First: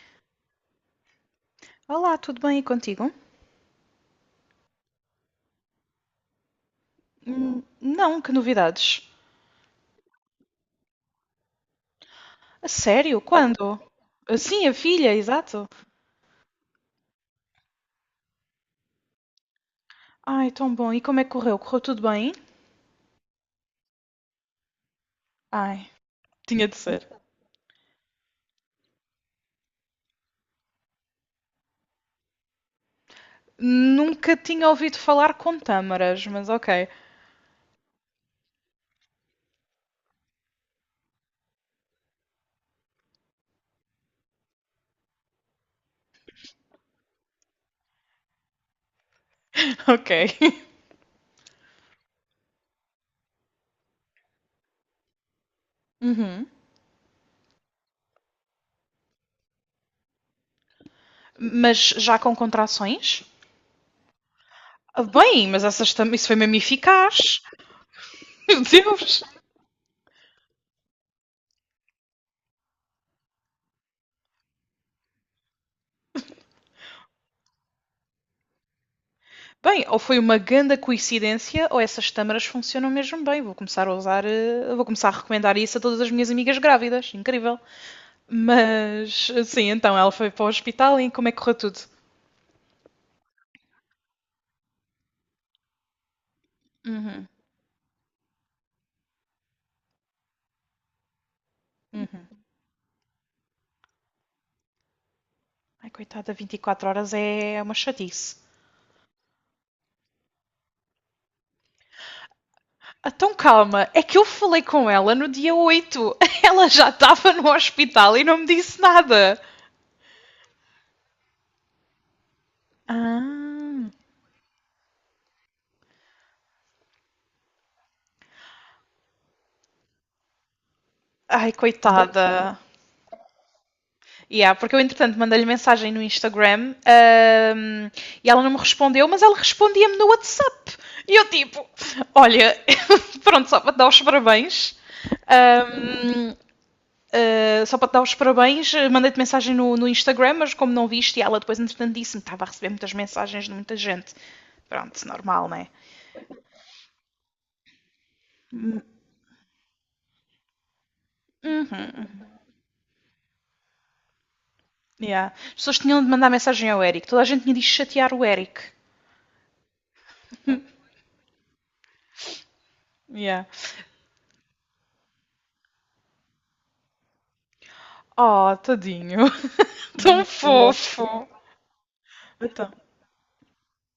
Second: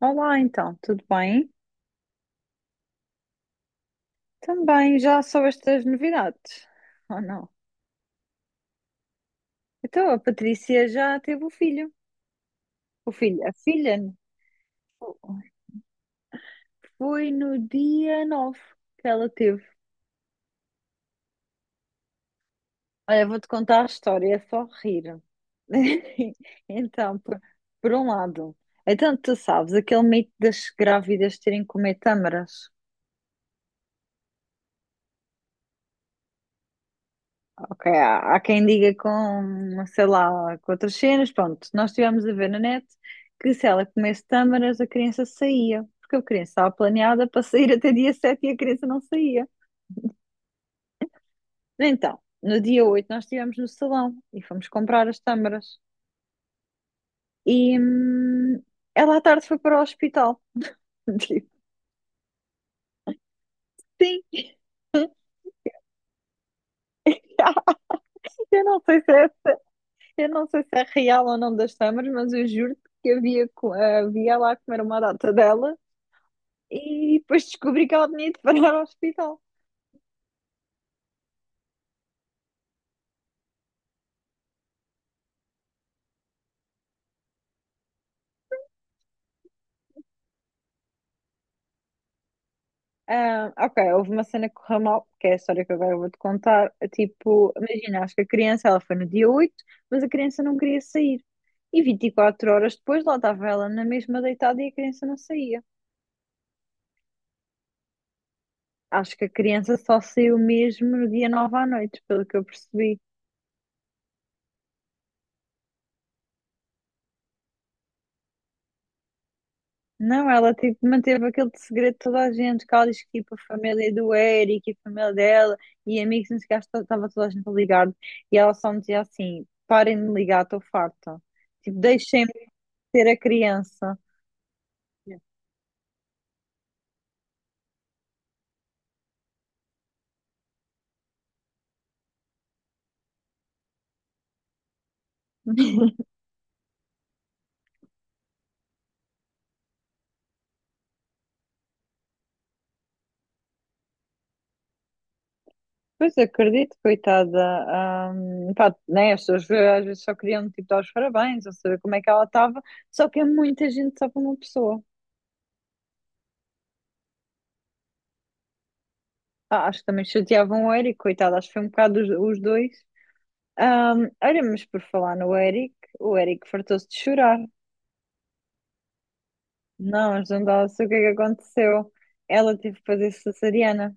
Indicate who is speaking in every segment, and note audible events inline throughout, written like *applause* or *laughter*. Speaker 1: Olá, então, tudo bem?
Speaker 2: Olá, tudo bem aí contigo?
Speaker 1: Também já soubeste das novidades? Ou não?
Speaker 2: Não, que novidades?
Speaker 1: Então, a Patrícia já teve o filho.
Speaker 2: A
Speaker 1: O
Speaker 2: sério?
Speaker 1: filho, a
Speaker 2: Quando?
Speaker 1: filha, né?
Speaker 2: Sim, a filha, exato.
Speaker 1: Foi no dia 9 que ela teve.
Speaker 2: Ai, tão bom. E como é que correu? Correu tudo bem?
Speaker 1: Olha, vou-te contar a história, é só rir.
Speaker 2: Ai,
Speaker 1: *laughs*
Speaker 2: tinha de ser.
Speaker 1: Então, por um lado, então tu sabes aquele mito das grávidas terem que comer tâmaras?
Speaker 2: Nunca tinha ouvido falar com tâmaras, mas ok.
Speaker 1: Ok, há quem diga com, sei lá, com outras cenas, pronto, nós estivemos a ver na net que se ela comesse tâmaras a criança saía, porque a criança estava planeada para sair até dia 7 e a criança não saía.
Speaker 2: *laughs* Ok.
Speaker 1: Então, no dia 8 nós estivemos no salão e fomos comprar as tâmaras
Speaker 2: Uhum.
Speaker 1: e ela à tarde foi para o hospital. *laughs*
Speaker 2: Mas já com contrações?
Speaker 1: Tipo,
Speaker 2: Bem, mas isso foi mesmo eficaz. *laughs*
Speaker 1: sim,
Speaker 2: Meu Deus!
Speaker 1: eu não sei se é real ou não das tâmaras, mas eu juro que havia, havia lá a comer uma data dela. E depois descobri que ela tinha de parar ao hospital.
Speaker 2: Bem, ou foi uma grande coincidência, ou essas tâmaras funcionam mesmo bem. Vou começar a usar, vou começar a recomendar isso a todas as minhas amigas grávidas. Incrível. Mas, sim, então ela foi para o hospital e como é que correu tudo?
Speaker 1: Ah, ok, houve uma cena que correu mal, que é a história que agora eu vou-te contar.
Speaker 2: Uhum.
Speaker 1: Tipo, imagina, acho que a criança, ela foi no dia 8, mas a criança não queria sair. E 24 horas depois, lá estava ela na mesma deitada e a criança não saía.
Speaker 2: Ai, coitada, 24 horas é uma chatice.
Speaker 1: Acho que a criança só saiu mesmo no dia 9 à noite, pelo que eu percebi.
Speaker 2: Então calma, é que eu falei com ela no dia 8. *laughs* Ela já estava no hospital e não me disse nada.
Speaker 1: Não, ela tipo, manteve aquele segredo de toda a gente, que ela disse que tipo, a
Speaker 2: Ah.
Speaker 1: família do Eric e a família dela e amigos, não sei o que, acho que estava toda a gente a, e ela só me dizia assim, parem de me ligar, estou farta,
Speaker 2: Ai,
Speaker 1: tipo, deixem-me
Speaker 2: coitada.
Speaker 1: ter a criança.
Speaker 2: Yeah, porque eu, entretanto, mandei-lhe mensagem no Instagram e ela não me respondeu, mas ela respondia-me no WhatsApp. E eu, tipo, olha, *laughs* pronto, só para te dar os parabéns. ahm, só para te dar os parabéns, mandei-te mensagem no Instagram, mas como não viste, e ela depois, entretanto, disse-me que estava a receber muitas mensagens de muita gente. Pronto, normal, né?
Speaker 1: Pois acredito, coitada, pá,
Speaker 2: Uhum.
Speaker 1: né, as pessoas às vezes só queriam tipo, dar os parabéns ou saber como é que ela estava, só que é muita gente só para uma pessoa.
Speaker 2: Yeah. As pessoas tinham de mandar mensagem ao Eric. Toda a gente tinha de chatear o Eric.
Speaker 1: Ah, acho que também chateavam o Eric, coitado, acho que foi um bocado os dois.
Speaker 2: Yeah.
Speaker 1: Olha, mas por falar no Eric, o Eric fartou-se de chorar.
Speaker 2: Oh, tadinho. *laughs*
Speaker 1: Não,
Speaker 2: Tão
Speaker 1: mas não dá sei o que é que
Speaker 2: fofo.
Speaker 1: aconteceu. Ela
Speaker 2: Então.
Speaker 1: teve que fazer cesariana,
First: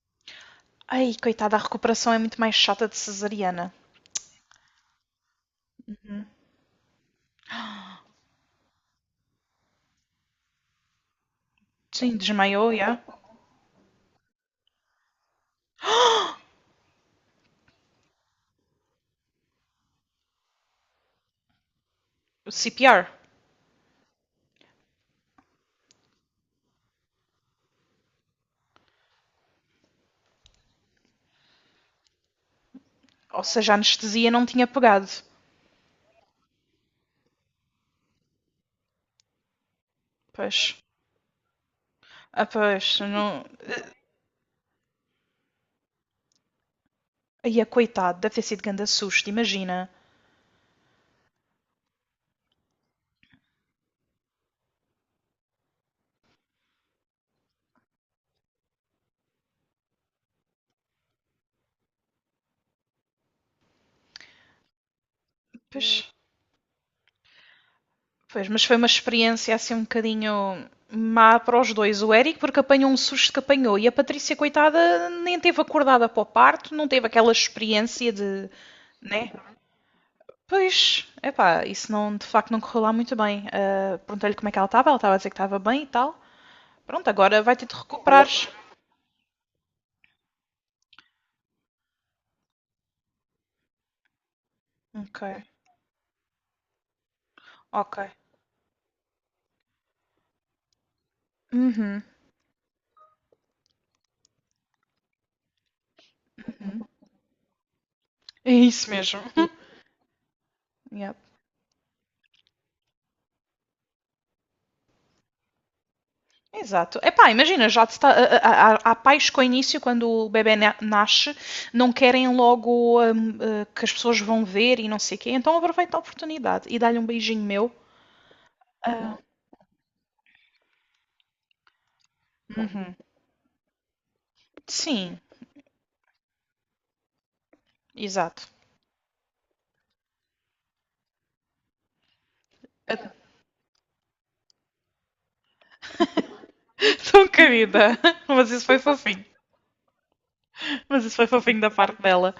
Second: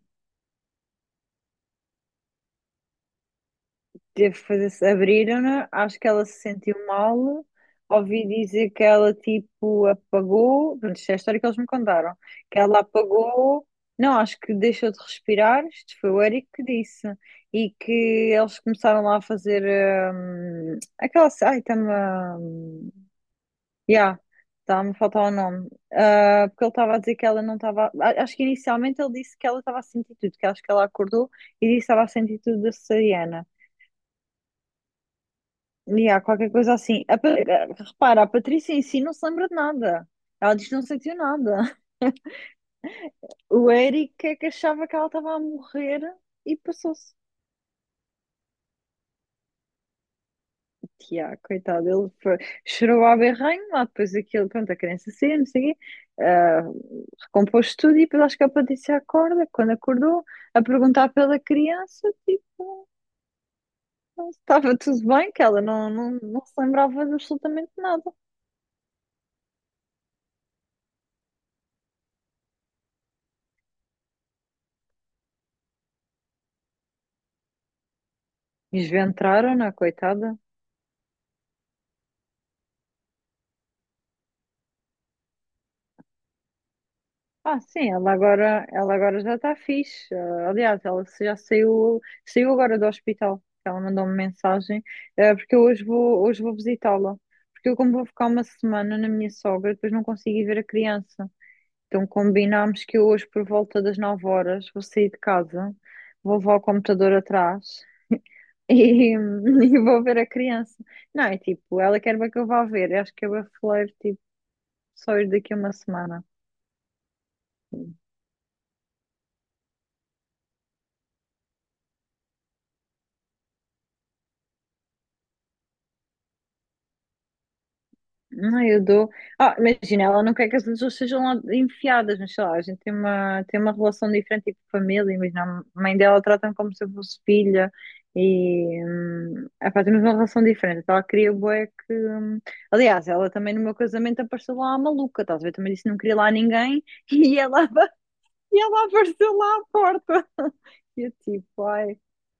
Speaker 2: Ai, coitada, a recuperação é muito mais chata de cesariana.
Speaker 1: teve que fazer, abriram-na, acho que ela se sentiu mal. Ouvi dizer que ela tipo apagou, pronto, isto é a história que eles me contaram,
Speaker 2: Sim,
Speaker 1: que
Speaker 2: desmaiou,
Speaker 1: ela
Speaker 2: já.
Speaker 1: apagou, não, acho que deixou de respirar, isto foi o Eric que disse, e que eles começaram lá a fazer aquela, ai, está.
Speaker 2: CPR.
Speaker 1: Yeah, tá me faltar o nome. Ah, porque ele estava a dizer que ela não estava. Acho que inicialmente ele disse que ela estava a sentir tudo, que acho que ela acordou e disse que estava a sentir tudo da
Speaker 2: Ou
Speaker 1: cesariana.
Speaker 2: seja, a anestesia não tinha pegado.
Speaker 1: E há qualquer coisa assim. Repara, a Patrícia em si não se lembra de nada. Ela
Speaker 2: Pois.
Speaker 1: diz que não sentiu nada. *laughs*
Speaker 2: Ah, pois, não.
Speaker 1: O Eric é que achava que ela estava a morrer e passou-se.
Speaker 2: Ai, a coitada deve ter sido grande susto, imagina.
Speaker 1: Yeah, coitado, chorou à berranho, lá depois aquilo, pronto, a criança saiu, não sei o quê, ah, recompôs tudo e depois acho que a Patrícia acorda, quando acordou, a perguntar pela criança, tipo, se estava tudo bem, que ela
Speaker 2: Pois.
Speaker 1: não se lembrava de absolutamente nada.
Speaker 2: Pois, mas foi uma experiência assim um bocadinho má para os dois. O Eric, porque apanhou um susto que apanhou, e a Patrícia, coitada, nem teve acordada para o parto, não teve aquela experiência de. Né?
Speaker 1: Esventraram-na, coitada.
Speaker 2: Pois, epá, isso não, de facto não correu lá muito bem. Ah, perguntei-lhe como é que ela estava a dizer que estava bem e tal. Pronto, agora vai
Speaker 1: Ah,
Speaker 2: ter de
Speaker 1: sim,
Speaker 2: recuperares.
Speaker 1: ela agora já está fixe. Ah, aliás, ela já saiu, saiu agora do hospital. Ela mandou-me mensagem,
Speaker 2: Ok,
Speaker 1: eh, porque hoje vou visitá-la. Porque eu, como
Speaker 2: ok.
Speaker 1: vou ficar uma semana na minha sogra, depois não consigo ir ver a criança.
Speaker 2: Uhum.
Speaker 1: Então combinámos que eu hoje, por volta das 9 horas, vou sair de casa, vou levar o computador atrás
Speaker 2: É
Speaker 1: *laughs*
Speaker 2: isso
Speaker 1: e,
Speaker 2: mesmo. *laughs*
Speaker 1: e vou ver a criança.
Speaker 2: Yep.
Speaker 1: Não, é tipo, ela quer bem que eu vá ver. Eu acho que eu vou falar tipo, só ir daqui a uma semana.
Speaker 2: Exato. Epá, imagina, já te está, há, há- há pais que ao início, quando nasce, não querem logo que as pessoas vão ver e não sei o quê, então aproveita a oportunidade e dá-lhe um beijinho meu.
Speaker 1: Não, eu dou.
Speaker 2: Ah,
Speaker 1: Ah, imagina, ela não quer que as pessoas sejam lá enfiadas, mas sei lá, a gente tem tem uma relação diferente, tipo família.
Speaker 2: sim,
Speaker 1: Imagina, a mãe dela trata-me como se eu fosse filha
Speaker 2: exato.
Speaker 1: e. Epá, temos uma relação diferente. Então ela queria bué que. Aliás, ela também no meu casamento apareceu lá a maluca, estás a ver? Também disse que não queria lá ninguém
Speaker 2: *laughs*
Speaker 1: *laughs*
Speaker 2: Tão
Speaker 1: e ela,
Speaker 2: querida. Mas
Speaker 1: e
Speaker 2: isso foi
Speaker 1: ela
Speaker 2: fofinho.
Speaker 1: apareceu lá à porta. *laughs* E
Speaker 2: Mas
Speaker 1: eu
Speaker 2: isso foi fofinho
Speaker 1: tipo,
Speaker 2: da
Speaker 1: ai.
Speaker 2: parte dela.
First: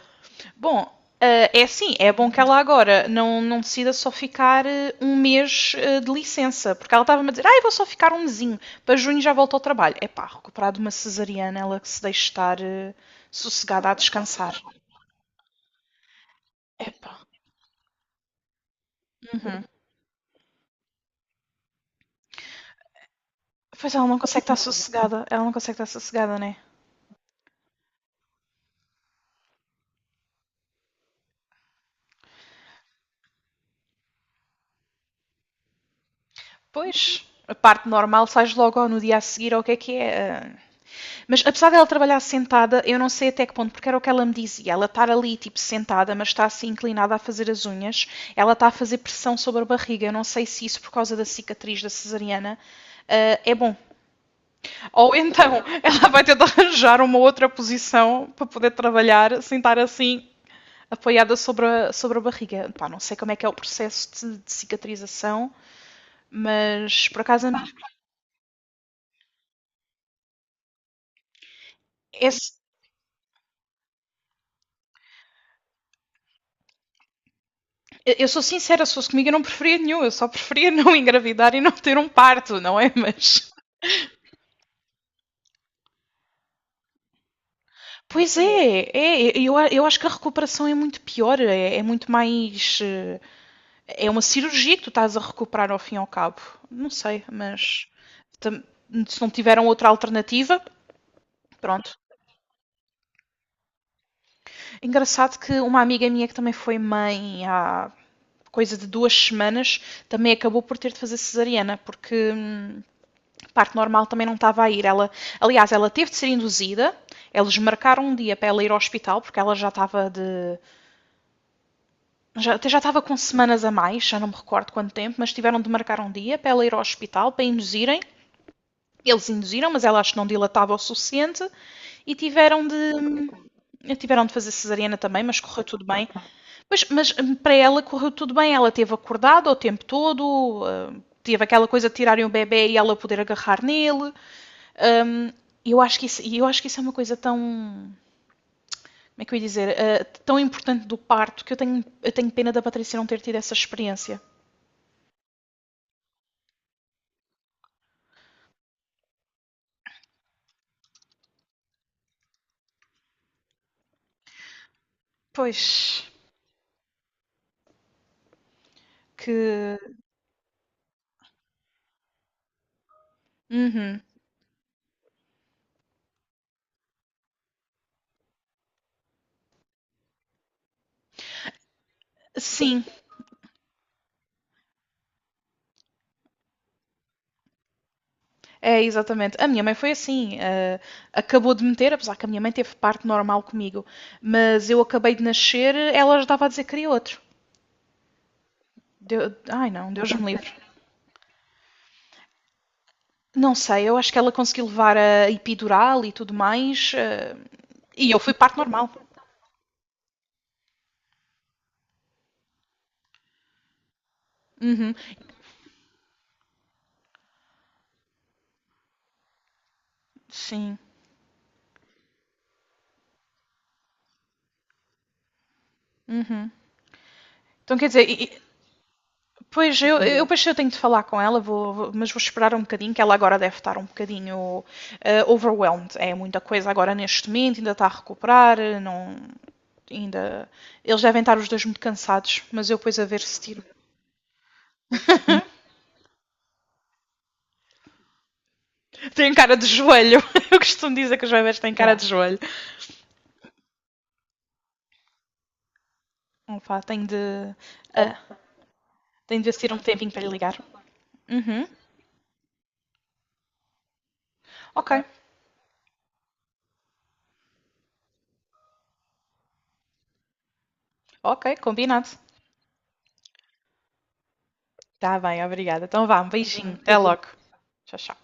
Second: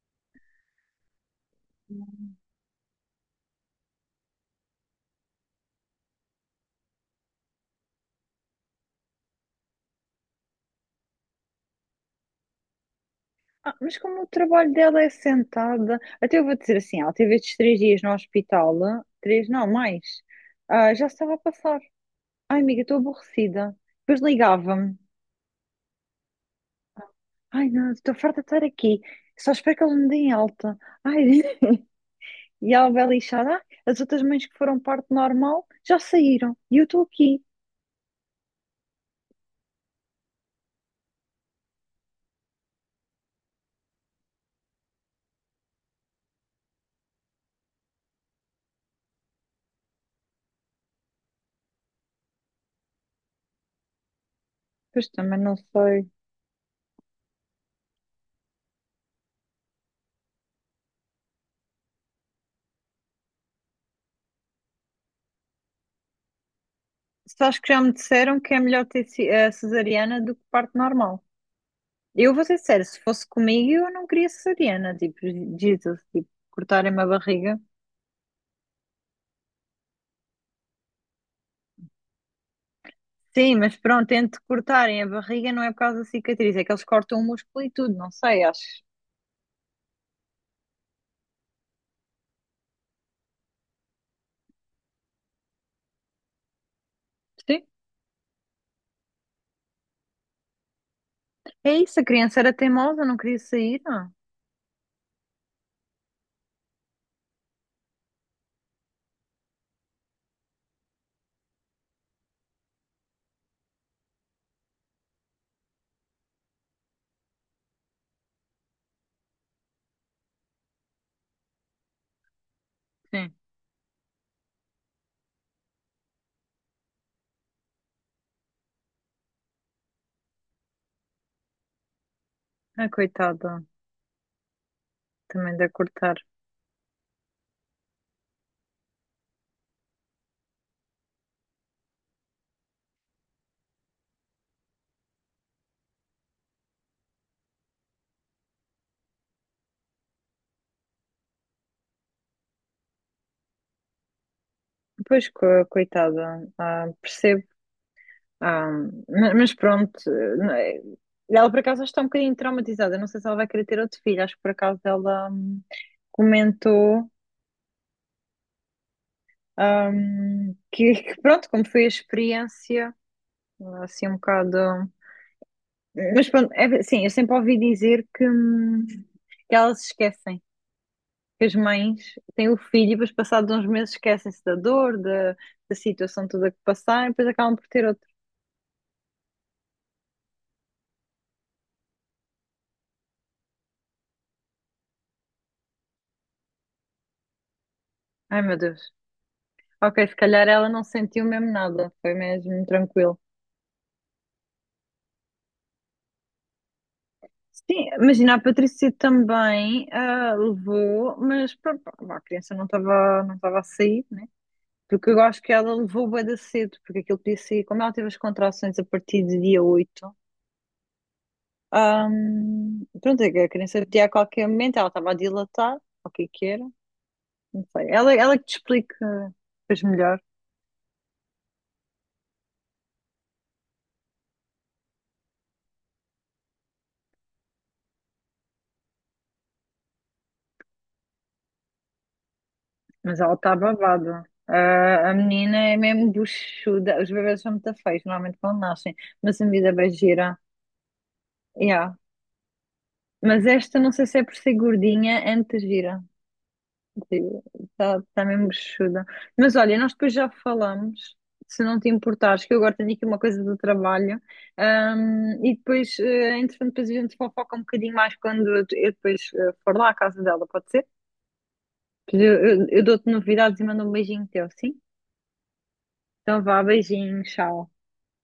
Speaker 2: Bom, é assim, é bom que ela agora não, não decida só ficar 1 mês de licença, porque ela estava-me a dizer, ah, eu vou só ficar um mesinho, para junho já volto ao trabalho. Epá, recuperar de uma cesariana, ela que se deixe estar
Speaker 1: Ah,
Speaker 2: sossegada a
Speaker 1: mas como o
Speaker 2: descansar.
Speaker 1: trabalho dela é sentada, até eu vou dizer assim,
Speaker 2: Epá.
Speaker 1: ela teve estes 3 dias no hospital, ah, 3
Speaker 2: Uhum.
Speaker 1: não, mais, ah, já estava a passar. Ai, amiga, estou aborrecida.
Speaker 2: Pois
Speaker 1: Depois ligava-me.
Speaker 2: ela não consegue estar sossegada, né?
Speaker 1: Ai, não, estou farta de estar aqui. Só espero que eles me deem alta. Ai, *laughs* e ela vai lixada. Ah, as outras mães que foram parte normal já saíram. E eu estou
Speaker 2: Pois,
Speaker 1: aqui.
Speaker 2: a parte normal sais logo no dia a seguir, ou o que é que é? Eh, Mas apesar dela trabalhar sentada, eu não sei até que ponto, porque era o que ela me dizia. Ela está ali, tipo, sentada, mas está assim inclinada a fazer as unhas, ela está a fazer pressão sobre a barriga. Eu não sei se isso, por causa da cicatriz da cesariana. É bom.
Speaker 1: Pois
Speaker 2: Ou
Speaker 1: também não
Speaker 2: então *laughs* ela
Speaker 1: sei.
Speaker 2: vai ter de arranjar uma outra posição para poder trabalhar sentar assim apoiada sobre sobre a barriga. Pá, não sei como é que é o processo de cicatrização, mas por
Speaker 1: Só
Speaker 2: acaso
Speaker 1: acho que já me disseram que é melhor ter cesariana do que parte normal. Eu vou
Speaker 2: esse.
Speaker 1: ser sincera, se fosse comigo, eu não queria cesariana, tipo, Jesus, tipo, cortarem-me a barriga.
Speaker 2: Eu sou sincera, se fosse comigo eu não preferia nenhum, eu só preferia *laughs* não engravidar e não ter um parto, não é? Mas.
Speaker 1: Sim, mas pronto, entre cortarem a barriga não é por causa da cicatriz, é que eles cortam o músculo e tudo, não
Speaker 2: Pois
Speaker 1: sei, acho.
Speaker 2: é, eu acho que a recuperação é muito pior, é muito mais. Eh, É uma cirurgia que tu estás a recuperar ao fim e ao cabo. Não sei,
Speaker 1: Sim.
Speaker 2: mas. Se não tiveram outra alternativa,
Speaker 1: É
Speaker 2: pronto.
Speaker 1: isso, a criança era teimosa, não queria sair. Não.
Speaker 2: Engraçado que uma amiga minha que também foi mãe há coisa de 2 semanas também acabou por ter de fazer cesariana, porque parto normal também não estava a ir. Ela, aliás, ela teve de ser induzida. Eles marcaram um dia para ela ir ao hospital, porque ela já estava de. Já, até já estava com
Speaker 1: Sim.
Speaker 2: semanas a mais, já não me recordo quanto tempo, mas tiveram de marcar um dia para ela ir ao hospital para induzirem. Eles induziram, mas ela acho que não dilatava o suficiente e tiveram de.
Speaker 1: Ah, coitada,
Speaker 2: Tiveram de fazer cesariana também, mas
Speaker 1: também
Speaker 2: correu
Speaker 1: da
Speaker 2: tudo bem.
Speaker 1: cortar.
Speaker 2: Mas, mas para ela correu tudo bem, ela teve acordada o tempo todo. Teve aquela coisa de tirarem o bebê e ela poder agarrar nele. Um, eu acho que isso, eu acho que isso é uma coisa tão, como é que eu ia dizer, tão importante do parto que eu tenho pena da Patrícia não ter tido essa experiência.
Speaker 1: Pois, coitada, ah, percebo. Ah, mas pronto, não é- ela por acaso está um bocadinho traumatizada, não sei se ela vai querer ter outro filho, acho que por acaso ela
Speaker 2: Pois.
Speaker 1: comentou.
Speaker 2: Que.
Speaker 1: Que pronto, como foi a experiência,
Speaker 2: Uhum.
Speaker 1: assim um bocado. Mas pronto, é, sim, eu sempre ouvi dizer que elas se esquecem, que as mães têm o
Speaker 2: Sim,
Speaker 1: filho e depois, passados uns meses, esquecem-se da dor, da situação toda que passaram e depois acabam por ter outro.
Speaker 2: é exatamente. A minha mãe foi assim. Uh, acabou de meter, apesar que a minha mãe teve parto normal comigo, mas eu acabei de nascer, ela já estava a dizer que queria outro.
Speaker 1: Ai meu Deus.
Speaker 2: Ai não,
Speaker 1: Ok,
Speaker 2: Deus
Speaker 1: se
Speaker 2: me
Speaker 1: calhar
Speaker 2: livre.
Speaker 1: ela não sentiu mesmo nada, foi mesmo tranquilo.
Speaker 2: Não sei, eu acho que ela conseguiu levar a epidural e tudo mais,
Speaker 1: Sim,
Speaker 2: e eu fui
Speaker 1: imagina, a
Speaker 2: parto normal.
Speaker 1: Patrícia também ah, levou, mas pronto, pá, a criança não estava a sair.
Speaker 2: Uhum.
Speaker 1: Porque eu acho que ela levou bué da cedo, porque aquilo podia ser como ela teve as contrações a partir de dia 8,
Speaker 2: Sim.
Speaker 1: pronto, é que a criança podia a qualquer momento, ela estava a dilatar, ou o que é que
Speaker 2: Uhum.
Speaker 1: era, não
Speaker 2: Então quer
Speaker 1: sei.
Speaker 2: dizer,
Speaker 1: Ela que te explica
Speaker 2: pois
Speaker 1: depois melhor,
Speaker 2: eu depois eu tenho de falar com ela, mas vou esperar um bocadinho, que ela agora deve estar um bocadinho overwhelmed. É muita coisa agora neste momento, ainda está a recuperar, eh, não, ainda. Eles devem estar os dois muito cansados, mas eu depois a
Speaker 1: mas
Speaker 2: ver
Speaker 1: ela
Speaker 2: se
Speaker 1: está
Speaker 2: tiro.
Speaker 1: babada. Ah, a menina é mesmo buchuda, os bebês são muito feios, normalmente quando nascem,
Speaker 2: *laughs* Tem
Speaker 1: mas a
Speaker 2: cara de
Speaker 1: vida bem
Speaker 2: joelho.
Speaker 1: gira,
Speaker 2: *laughs* Eu costumo dizer que os bebés têm cara
Speaker 1: yeah.
Speaker 2: de joelho.
Speaker 1: Mas esta não sei se é por ser gordinha, antes gira.
Speaker 2: Opa, tenho de.
Speaker 1: Está tá
Speaker 2: Ah,
Speaker 1: tá mesmo bichuda.
Speaker 2: tenho de ver
Speaker 1: Mas
Speaker 2: se tiro
Speaker 1: olha,
Speaker 2: um
Speaker 1: nós
Speaker 2: tempinho
Speaker 1: depois
Speaker 2: para lhe
Speaker 1: já
Speaker 2: ligar.
Speaker 1: falamos,
Speaker 2: Uhum.
Speaker 1: se não te importares, que eu agora tenho aqui uma coisa do trabalho.
Speaker 2: Ok,
Speaker 1: E depois, eh, entretanto, depois a gente fofoca um bocadinho mais quando eu depois for lá à casa dela, pode ser?
Speaker 2: ok, combinado.
Speaker 1: Depois eu dou-te novidades e mando um beijinho teu, sim?
Speaker 2: Tá bem, obrigada. Então vá, um
Speaker 1: Então vá,
Speaker 2: beijinho, até
Speaker 1: beijinho,
Speaker 2: logo.
Speaker 1: tchau.
Speaker 2: Tchau, tchau.